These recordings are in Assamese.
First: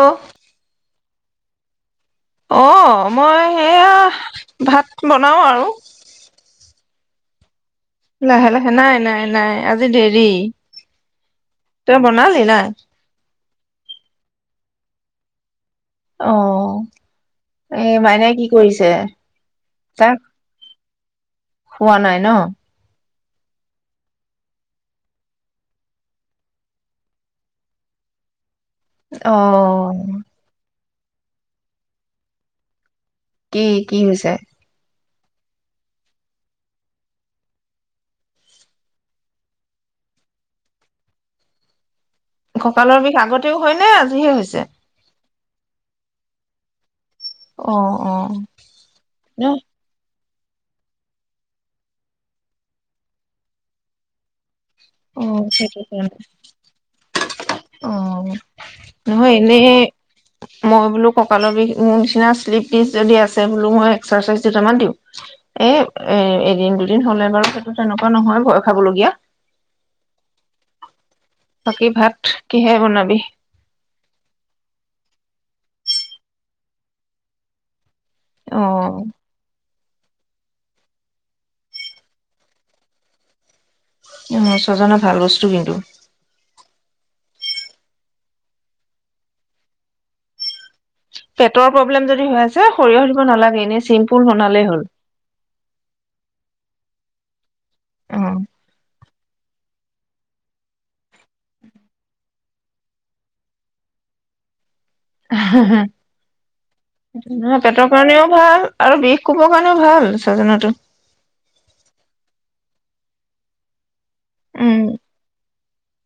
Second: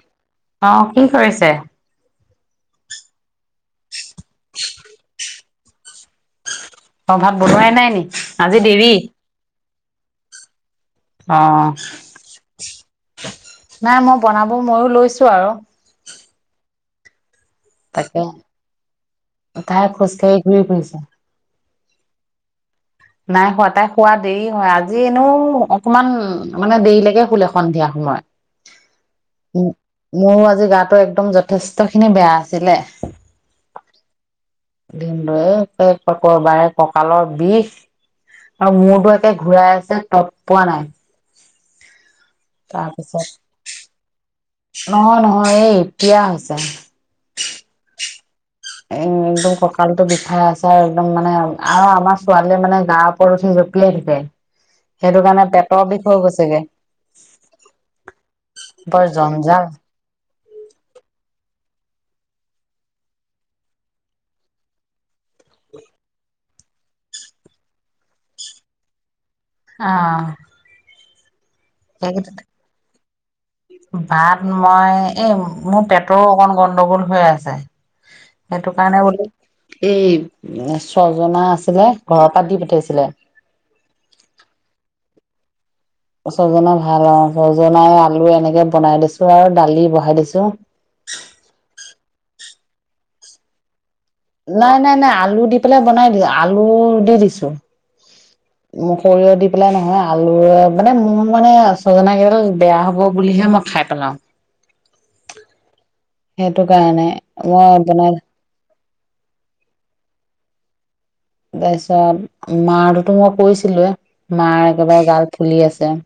অ'ফ [unintelligible] অ কি কৰিছে? অ' মই সেয়া ভাত বনাও আৰু। অ ভাত বনোৱাই নাই নি লাহে, আজি লাহে। দেৰি নাই, নাই, নাই, আজি দেৰি। অ তই বনালি, নাই? নাই, মই বনাব ময়ো লৈছো আৰু। অ' এই তাকে। মাইনাই কি কৰিছে? তাই খোজ তাক কাঢ়ি ঘূৰি ফুৰিছে। খোৱা নাই ন? নাই শুৱা। তাই শুৱা দেৰি হয়, আজি এনেও অকমান, মানে দেৰিলৈকে শুলে সন্ধিয়া সময়ত। অ' উ, মোৰো আজি গাত তই একদম যথেষ্ট খিনি বেয়া আছিলে। কি? কি হৈছে? ভিনদেওৱে একে কৰ, বাৰে কঁকালৰ বিষ! আৰু মূৰটো একে ঘূৰাই আছে, তত পোৱা নাই। কঁকালৰ বিষ তাৰপিছত আগতেও হয় নে, আজিহে হৈ নহয়, নহয়। এই, এতিয়া হৈছে। অ, অ'। ন এ-একদম কঁকালটো বিষ হা, ছাৰ একদম মানে, আৰু আমাৰ ছোৱালীয়ে মানে গাৰ ওপৰত উঠি জপিয়াই থাকে। সেইটো অ' কাৰণে সেইটো পেটৰ বিষ কাৰণে হৈ গৈছেগে। অ' বাৰ নহয় এনেই জঞ্জাল। মই বোলো কঁকালৰ বিষ, মোৰ নিচিনা শ্লিপ দিছ যদি আছে বোলো, মই এক্সাৰচাইজ দুটামান দিওঁ। এই এ-এদিন দুদিন হ'লে বাৰু সেইটো তেনেকুৱা নহয় ভয় খাৱলগীয়া। আ। বাকী ভাত সকেইটাতে, কিহে বনাবি ভাত মই এই মোৰ পেটৰ অকণ গণ্ডগোল হৈ আছে অ সেইটো কাৰণে বোলো এই ছজনা আছিলে ঘৰৰ পৰাা দি পঠাইছিলে। অ', সজনা ভাল বস্তু কিন্তু। [inaudible] ভাল অ', ছজনাই আলু এনেকে বনাই দিছোঁ আৰু দালি বহাই দিছোঁ। যে সৰিয়হৰিব নালাগে এনেই চিম নাই, নাই, নাই, আলু দি পেলাই বনাই দিলো আলু দি দিছো। অ সৰিয়হ দি পেলাই নহয় আলুৰে মানে মোৰ মানে ছজনা কেইডাল বেয়া হব বুলিহে মই খাই পেলাওঁ। কাৰণে নহয় মই পেটৰ বনাই কাৰণেও ভাল। আৰু বিষ কুপৰ কাৰণেটো ভাল ছজনাটো। তাৰপিছত মাৰ তোটো মই কৈছিলোয়ে। মাৰ উম একেবাৰে গাল ফুলি আছে। [inaudible]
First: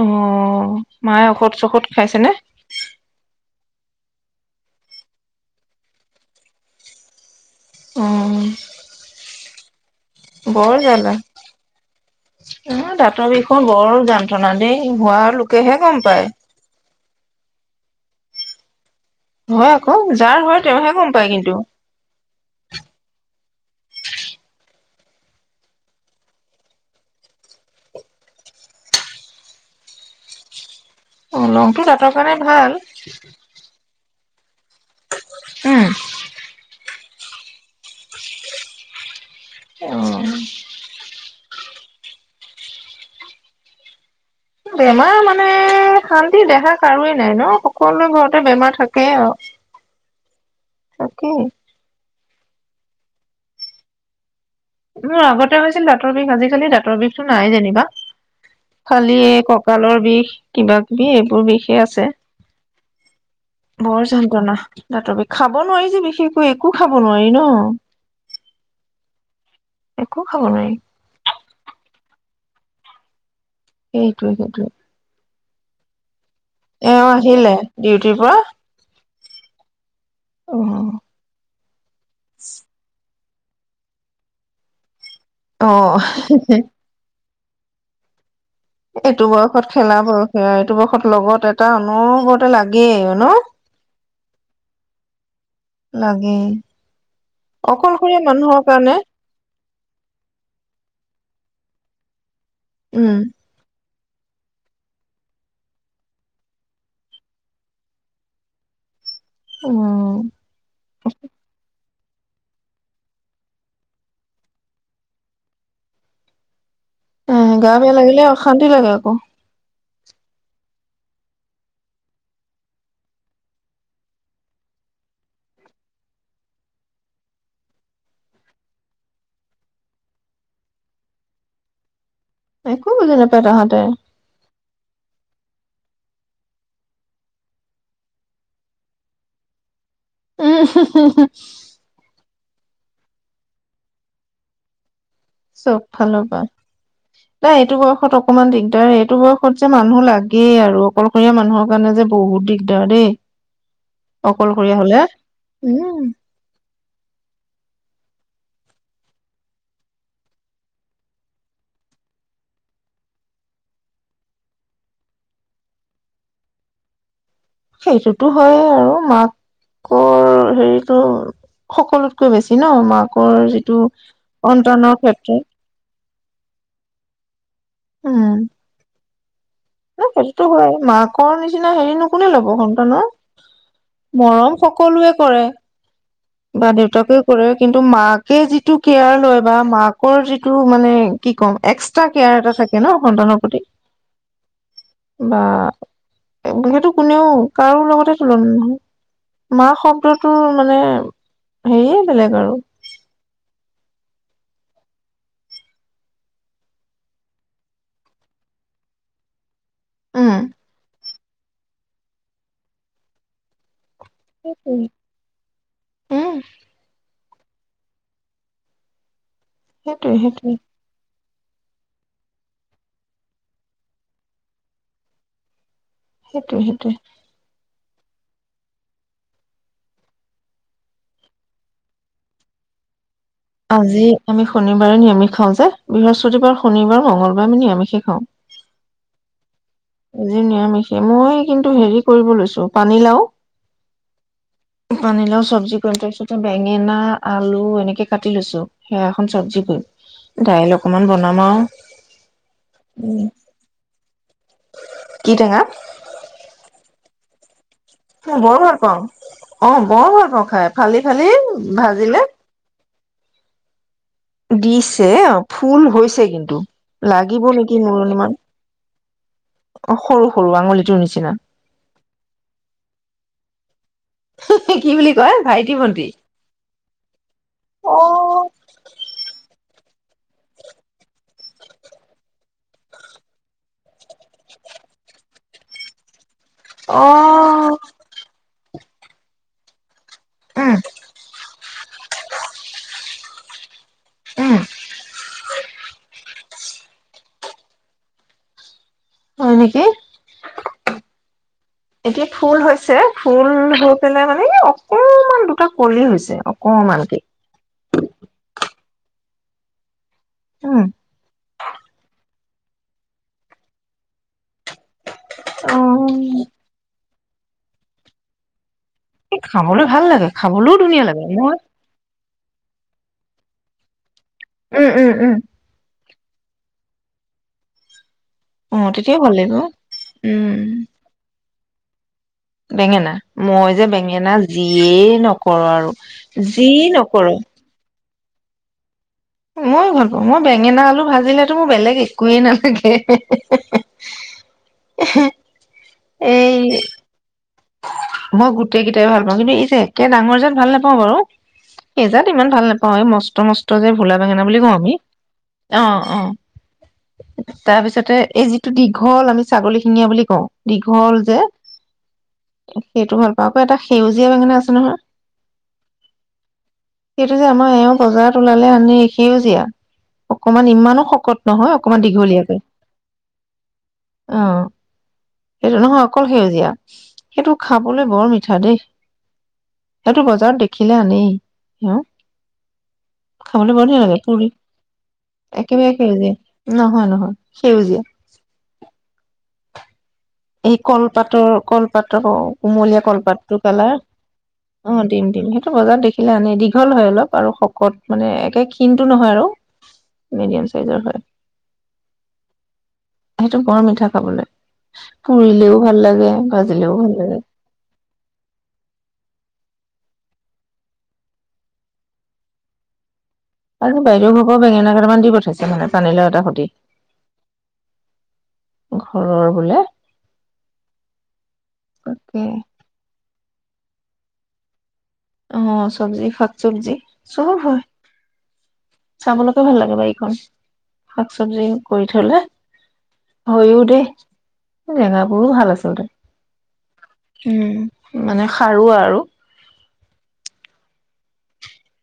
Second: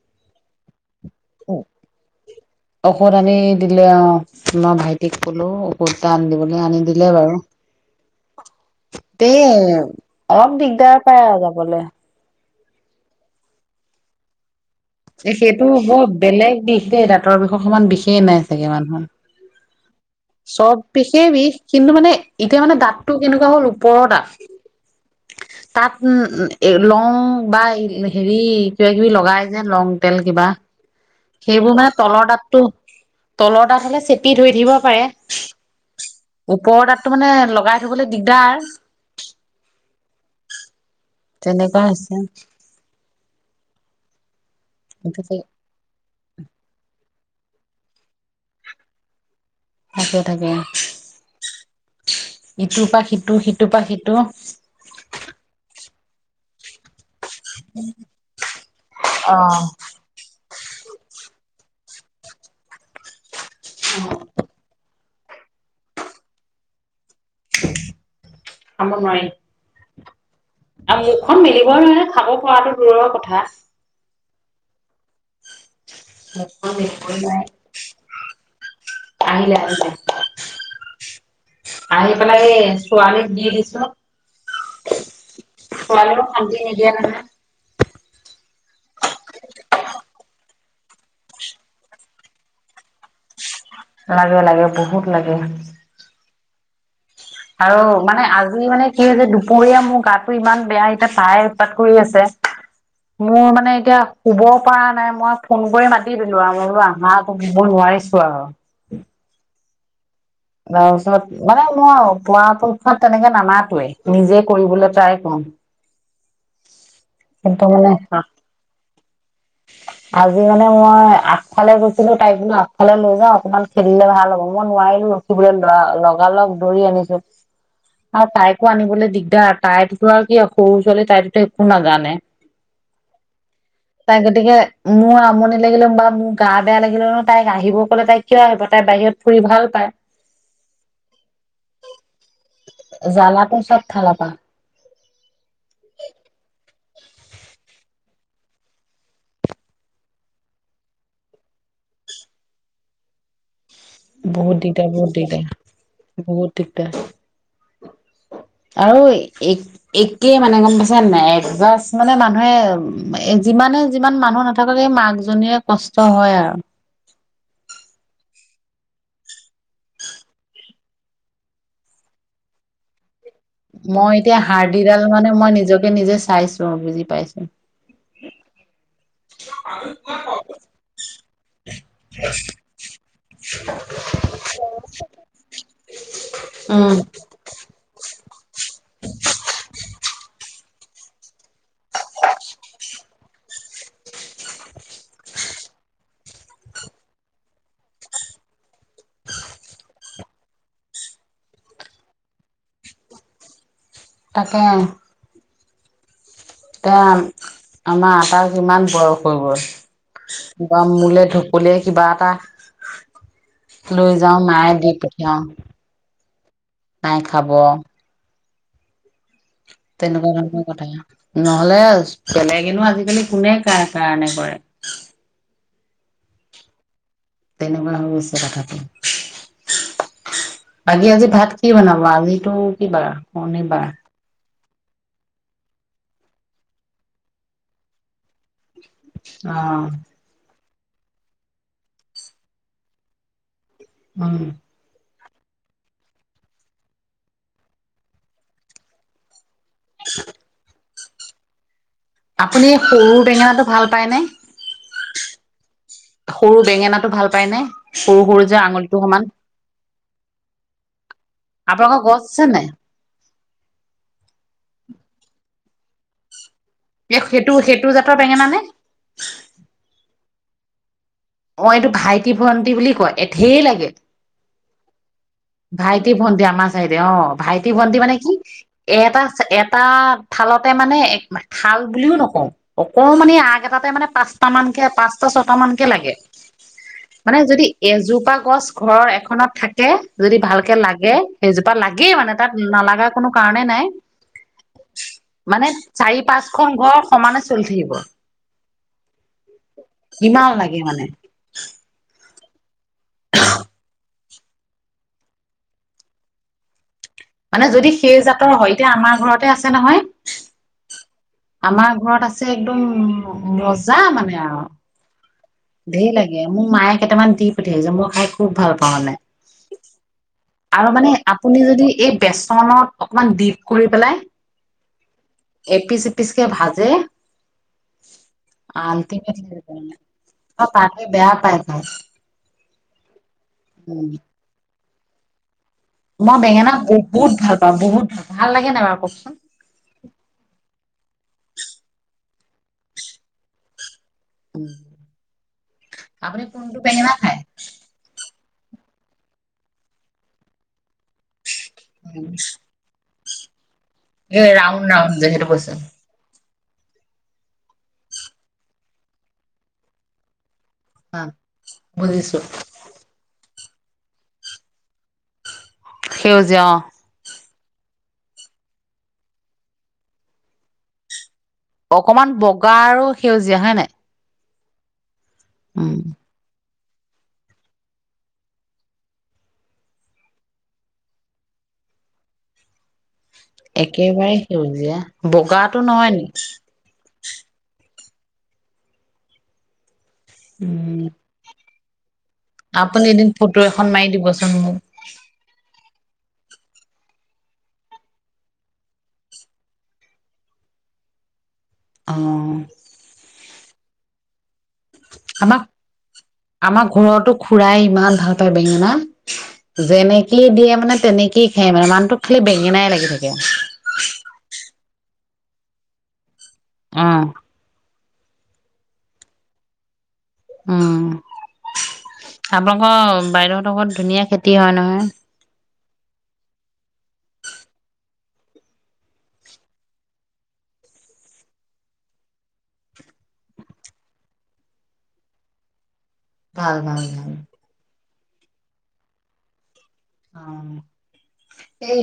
অ। মায়ে ঔষধ চষধ খাইছেনে। ঔষধ আনি দিলে অ, মই ভাইটিক ক'লো কুৰটা আনি দিবলৈ আনি দিলে বাৰু। অ দেই অলপ বৰ দিগদাৰ জ্বালা পায় যাবলে। অ, দাঁতৰ বিষয় বৰ যন্ৰণা দেই। হোৱা এ, সেইটো লোকেহে গম বহুত পায় বেলেগ বিষ দেই দাঁত দাঁতৰ বিষৰ সমমান বিশেষে নাই, চাগে মানুহৰ। হয় আকৌ যাৰ হয় চব তেওঁহে গম বিষে, পায় বিষ কিন্তু মানে এতিয়া মানে দাঁতটো কেনেকুৱা হ'ল ওপৰৰ দাঁত তাত লং বা হেৰি কিবা কিবি লগাই। যে লং তেল কিবা। অ সেইবোৰ লংটো মানে দাঁতৰ তলৰ কাৰণে দাঁতটো ভাল তলৰ দাঁত হ'লে প ওপৰত। তো মানে লগাই থবলৈ দিগদাৰ। অ তেনেকুৱা হৈছে। বেমাৰ থাকে মানে শান্তি দেখা কাৰো নাই, নাই সকলোৰে ঘৰতে বেমাৰ থাকেই আৰু। থাকে, থাকে। তাকেই ইটোৰ পৰা সিটো সিটোৰ পৰা সিটো। মোৰ আগতে হৈছিল দাঁতৰ বিষ আজিকালি দাঁতৰ বিষ নাই যেনিবা। খালি এই কঁকালৰ বিষ কিবা, কিবি সেই টো বিষ হে আছে। বৰ যন্ত্ৰণা দাঁতৰ বিষ খাব নোৱাৰি যে, বিশেষকৈ একো খাব নোৱাৰি। নোৱাৰি, ন। অ। খাব নোৱাৰি [inaudible] [inaudible] আৰু মুখখন মেলিব নোৱাৰি খাব খুৱাটো দূৰৰ কথা। সেইটোৱেই, সেইটোৱেই আহিলে ডিউটিৰ পৰা আহিলে, আহিলে অ আহি পেলাই এই ছোৱালী দি দিছো অ খোৱালেও শান্তি নিদিয়ে নহয়। এইটো বয়সত খেলা বয়সে। এইটো বয়সত লগত এটা অনবৰতে লাগেই ন লাগে, লাগে বহুত লাগে। লাগে আৰু মানে, আজি মানে কাৰণে কি হৈছে দুপৰীয়া মোৰ গাতটো ইমান বেয়া, এতিয়া তাই উৎপাত কৰি আছে। উম মোৰ মানে এতিয়া শুব পৰা নাই, মই ফোন কৰি মাতি দিলোঁ আৰু মই বোলো আহা আকৌ শুব নোৱাৰিছোঁ আৰু উম তাৰপিছত মানে মই পৰা পক্ষত তেনেকে নামাতোৱে, নিজে কৰিবলৈ ট্ৰাই কৰোঁ। উম গা বেয়া লাগিলে অশান্তি লাগে আকৌ আজি মানে মই আগফালে গৈছিলোঁ তাইক বোলো আগফালে লৈ যাওঁ অকমান খেলিলে ভাল হ'ব। মই নোৱাৰিলোঁ ৰখিবলৈ ল লগালগ দৌৰি আনিছো আৰু তাইকো আনিবলৈ দিগদাৰ। তাইতো আৰু কি সৰু ছোৱালী তাইতোতো একো নাজানে। একো বুজি নাপায় তাহাঁতে। তাই গতিকে, মোৰ আমনি লাগিলেও বা মোৰ গা বেয়া লাগিলেও ন তাই আহিব ক'লে তাই কিয় আহিব, তাই বাহিৰত ফুৰি ভাল পায়। উম হুম হুম হুম জ্বালাটো চব ফালৰ পা চব ফালৰ পা নাই, এইটো বয়সত অকমান দিগদাৰ। এইটো বয়সত যে মানুহ লাগেই আৰু অকলশৰীয়া মানুহৰ কাৰণে যে বহুত দিগদাৰ দেই বহুত অকলশৰীয়া দিগদাৰ, হলে বহুত উম, দিগদাৰ বহুত দিগদাৰ আৰু এক একেই মানে গম পাইছা নে নাই এডজাষ্ট। মানে মানুহে যিমানে যিমান মানুহ নাথাকক, এই মাক জনীৰে কষ্ট হয় আৰু সেইটোতো হয় আৰু মাকৰ হেৰিটো, সকলোতকৈ বেছি ন? মাক মই এতিয়া হাৰ্ডিডাল মানে, ক্ষেত্ৰত মই নিজকে নিজে চাইছোঁ। অ বুজি পাইছোঁ। ন সেইটোতো হয়। মাকৰ নিচিনা হেৰি নো কোনে ল'ব সন্তানৰ? মৰম সকলোৱে কৰে, বা উম দেউতাকেও কৰে, কিন্তু মাকে যি টো কেয়াৰ লয় বা মাকৰ যিটো মানে, কি কম এক্সট্ৰা কেয়াৰ এটা থাকে ন সন্তানৰ প্ৰতি বা সেইটো কোনেও কাৰো লগতে তুলনা নহয়। মা শব্দটোৰ মানে, হেৰিয়ে বেলেগ আৰু তাকে অ এ আম আমাৰ আটাৰ যিমান বয়স হৈ উম গ'ল বা মূলে ঢপলিয়াই কিবা এটা লৈ যাওঁ, মায়ে সেইটোৱে দি পঠিয়াওঁ। উম মায়ে খাব সেইটোৱে তেনেকুৱা সেইটোৱে ধৰণৰ কথাই নহলে বেলেগেনো আজিকালি কোনে কাৰণে কৰে সেইটোৱে সেইটোৱে তেনেকুৱা হৈ আছে কথাটো বাকী আজি ভাত কি বনাব আজিটো কিবা আজি আমি শনিবাৰে নিৰামিষ খাওঁ যে। বৃহস্পতিবাৰ, শনিবাৰ, মংগলবাৰ আমি নিৰামিষে খাওঁ। অ আজি নিৰামিষ। মই কিন্তু হেৰি কৰিব লৈছো পানীলাও উম। পানীলাও চব্জি কৰিম। তাৰপিছতে বেঙেনা, আলু এনেকে কাটি লৈছো, সেয়া এখন চব্জি [unintelligible] ডাইল অকমান বনাম আৰু। আপুনি সৰু উম বেঙেনাটো ভাল পায় নে? কি টেঙা? ঙেনাতো ভাল পায় নে? অ' বৰ ভাল পাওঁ। অ' বৰ ভাল পাওঁ খাই, ফালি ফালি আপোনালোকৰ গছ ভাজিলে। আছে নাই দিছে অ' ফুল হৈছে কিন্তু। এস লাগিব সেইটো - নেকি সেইটো মোৰ জাতৰ অলপমান বেঙেনা নে? অ সৰু সৰু আঙুলিটোৰ নিচ অ এইটো ভাইটি ভণ্টি বুলি কয়। এ ধেৰ লাগে [unintelligible] কি বুলি কয় ভন্টি ভাইটি ভণ্টি আমাৰ চাইডে অ'। ভাইটি ভণ্টি অ মানে কি, এটা চা - এত এটা থালতে মানে এক [unintelligible] থাল বুলিও নকওঁ। অকমানি আগ এটাতে মানে পাঁচটা মানকে পাঁচটা, ছটা মানকে লাগে। অ মানে যদি এজোপা গছ ঘৰৰ এখনত থাকে যদি ভালকে উম লাগে সেইজো পাত লাগেই মানে তাত নালাগা কোনো কাৰণে নাই। উম। মানে চাৰি পাঁচখন ঘৰ সমানে চলি থাকিব। হয় নেকি ইমান লাগে মানে। এই ফুল হৈছে, ফুল হৈ পেলাই মানে ই অকমান দুটা কলি হৈছে অকমান কে। মানে যদি সেই জাতৰ হয়, এতিয়া আমাৰ ঘৰতে আছে নহয়। উম। আমাৰ [unintelligible] একদম ৰজা মানে আৰু। ধেৰ লাগে। অ', মোৰ মায়ে কেটামান দি পঠিয়াইছে মই খাই খুব ভাল পা এই খাবলৈ ভাল লাগে খাবলৈও আৰু ধুনীয়া মানে লাগে, মই আপুনি যদি [unintelligible] অকমান দিপ কৰি পেলাই উম, উম, উম। পিচকে ভাজে। অ তেতিয়াও ভাল [unintelligible] লাগিব উম অ, পাৰ্থই বেয়া পায় খাই। বেঙেনা, মই যে উম বেঙেনা যি [unintelligible] মই বেঙেনা নকৰ বহুত ভাল পাওঁ বহুত ভাল ভাল লাগে নাই বাৰু ক ময়ো ভাল পাওঁ, মই বেঙেনা আলু ভাজিলেতো মোৰ বেলেগ একোৱেই নালাগে [unintelligible] উম, আপুনি এই কোনটো বেঙেনা খায়। মই গোটেই কেইটাই ভাল পাওঁ কিন্তু এই যে একে ডাঙৰ যেন ভাল নাপাওঁ বাৰু। এইজাত ইমান ভাল নাপাওঁ এই মস [unintelligible] ভোলা বেঙেনা এই বুলি কওঁ ৰাউণ্ড আমি। ৰাউণ্ড যে সেইটো কৈছে অ, অ। তাৰপিছতে এই যিটো দীঘল আমি ছাগলী শিঙীয়া বুলি কওঁ। দীঘল অ, যে বুজিছো। সেইটো ভাল আকৌ এটা সেউজীয়া বেঙেনা আছে নহয়। সেউজীয়া অ। এই যে আমাৰ এওঁ বজাৰত ওলালে আনে এ সেউজীয়া, অকমান ইমানো শকত নহয় অকমান দীঘলীয়াকে বগা আৰু সেউজীয়া হয় নাই। অ সেইটো উম নহয় অকল সেউজীয়া। [unintelligible] সেইটো খাবলৈ বৰ মিঠা দেই। সেইটো বজাৰত দেখিলে আনেই, ন। খাবলৈ বৰ ধুনীয়া লাগে একেবাৰে পুৰি। সেউজীয়া বগাটো একেবাৰে নহয় নি সেউজীয়া, নহয় নহয় সেউজীয়া। [unintelligible] এই উম কলপাতৰ কল [unintelligible] কুমলীয়া আপুনি এদিন কলপাততো ফটো এখন পেলাই। মাৰি দিবচোন মোক। অ, দিম দিম সেইটো বজাৰত দে [unintelligible] দীঘল হয় অলপ আৰু অ। সেইটো বৰ মিঠা খাবলৈ। আমাক পুৰিলেও ভাল লাগে আমাৰ ভাজিলেও ভাল ঘৰতো লাগে খুৰাই ইমান ভাল পায় বেঙেনা। যেনেকে দিয়ে মানে তেনেকেই খায় মানে মানুহটোক খালি বেঙেনাই লাগি থাকে। আজি বাইদেউ বেঙেনা কেইামান দি পঠাইছে মানে পানী লাউ এটা- আহ। ঘৰৰ বোলে। উম'। তাকে আপোনালোকৰ বাইদেউ লগত ধুনীয়া খেতি হয় নহয়। অ', চব্জি শাক চব্জি চব হয়। চাবলৈকে ভাল লাগে বাৰীখন শাক চব্জি কৰি থ'লে, হৈও দেই জেঙাবোৰো ভাল আচলতে। ভাল ভাল। ভাল উম, মানে সাৰুৱা আৰু। অ', এই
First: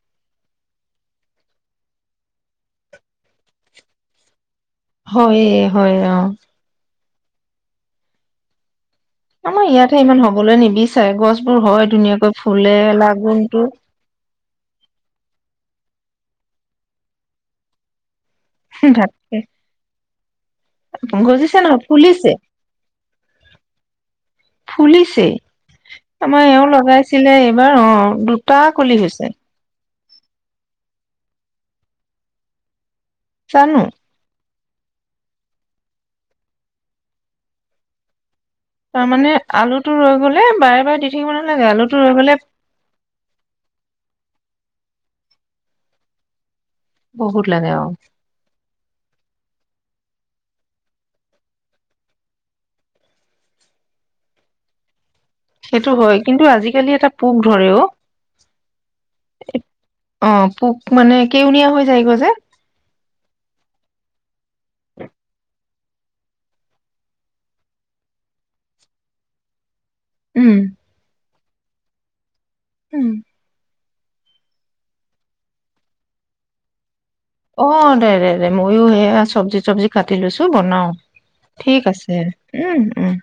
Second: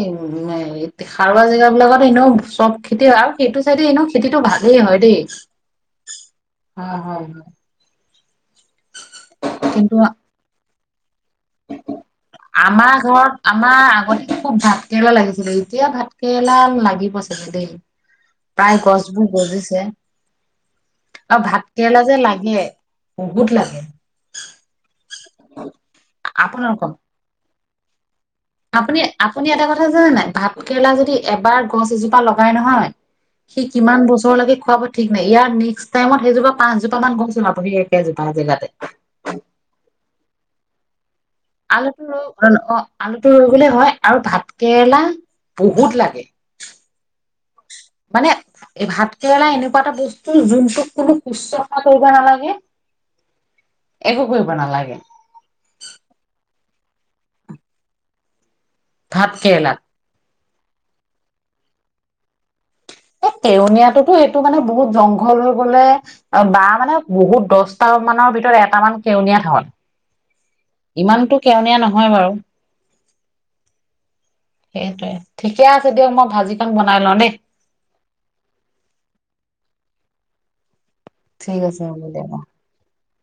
সাৰুৱা জেগা বিলাকত এনেও চব খেতি আৰু সেইটো চাইডে এনেও খেতিতটো ভাল। হয়, হয়, অ'। উম। আমাৰ ইয়াতহে ইমান হ'বলৈ নিবিচ আমাৰ ঘৰত লাগুনটো আমাৰ আগতে খুব ভাত কেৰেলা লাগিছিলে এতিয়া ভাত কেৰেলা লাগিব চাগে দেই। প্ৰায় গছবোৰ গজিছে আৰু গজিছে নহয় ভাতকেৰেলা যে ফুলিছে লাগে বহুত লাগে। ফুলিছে আমাৰ এও আপোনালোকক লগাইছিলে। এইবাৰ অ', দু আপুনি, আপুনি এটা কথা নাই ভাত কেৰেলা যদি এবাৰ গছ এজোপা লগাই নহয় সি জানো কিমান বছৰলৈকে খুৱাব ঠিক নাই ইয়াৰ নেক্সট টাইমতেইজোপা পাঁচ জোপা মান গছ ওলাব একেজেগাতে। তাৰমানে, আলুটো ৰৈ গ'লে বাৰে বাৰে দি থাকিব নালাগে আলুটো ৰৈ, গ'লে অ, অ, আলুটো ৰৈ গ'লে হয় আৰু ভাতকেৰেলা বহুত লাগে। বহুত লাগে আৰু। মানে এই ভাতকেৰেলা এনেকুৱা এটা বস্তু, যোনটোক কোনো শুশ্ৰূষা কৰিব নালাগে, একো কৰিব নালাগে। সেইটো হয়, কিন্তু আজিকালি এটা পোক ধৰে অ' ভাতকেৰেলাত অ' পোক মানে, কেউনীয়া হৈ যায়গৈ যে। এই কেউনীয়াটোতো, এইটো মানে বহুত জংঘল হৈ গ'লে বা মানে বহুত, দছটা মানৰ ভিতৰত এটামান কেউনীয়া হয়। উম। ইমানোটো কেউনীয়া নহয় বাৰু। উম। সেইটোয়ে। ঠিকে আছে দিয়ক, মই ভাঁজিকন বনা অ', দে, দে, দে, মইয়ো সেয়া চব্জি-টব্জি কাট টি লৈছোঁ, বনাওঁ। ঠিক হ'ব আছে, দিয়ক অ উম, উম।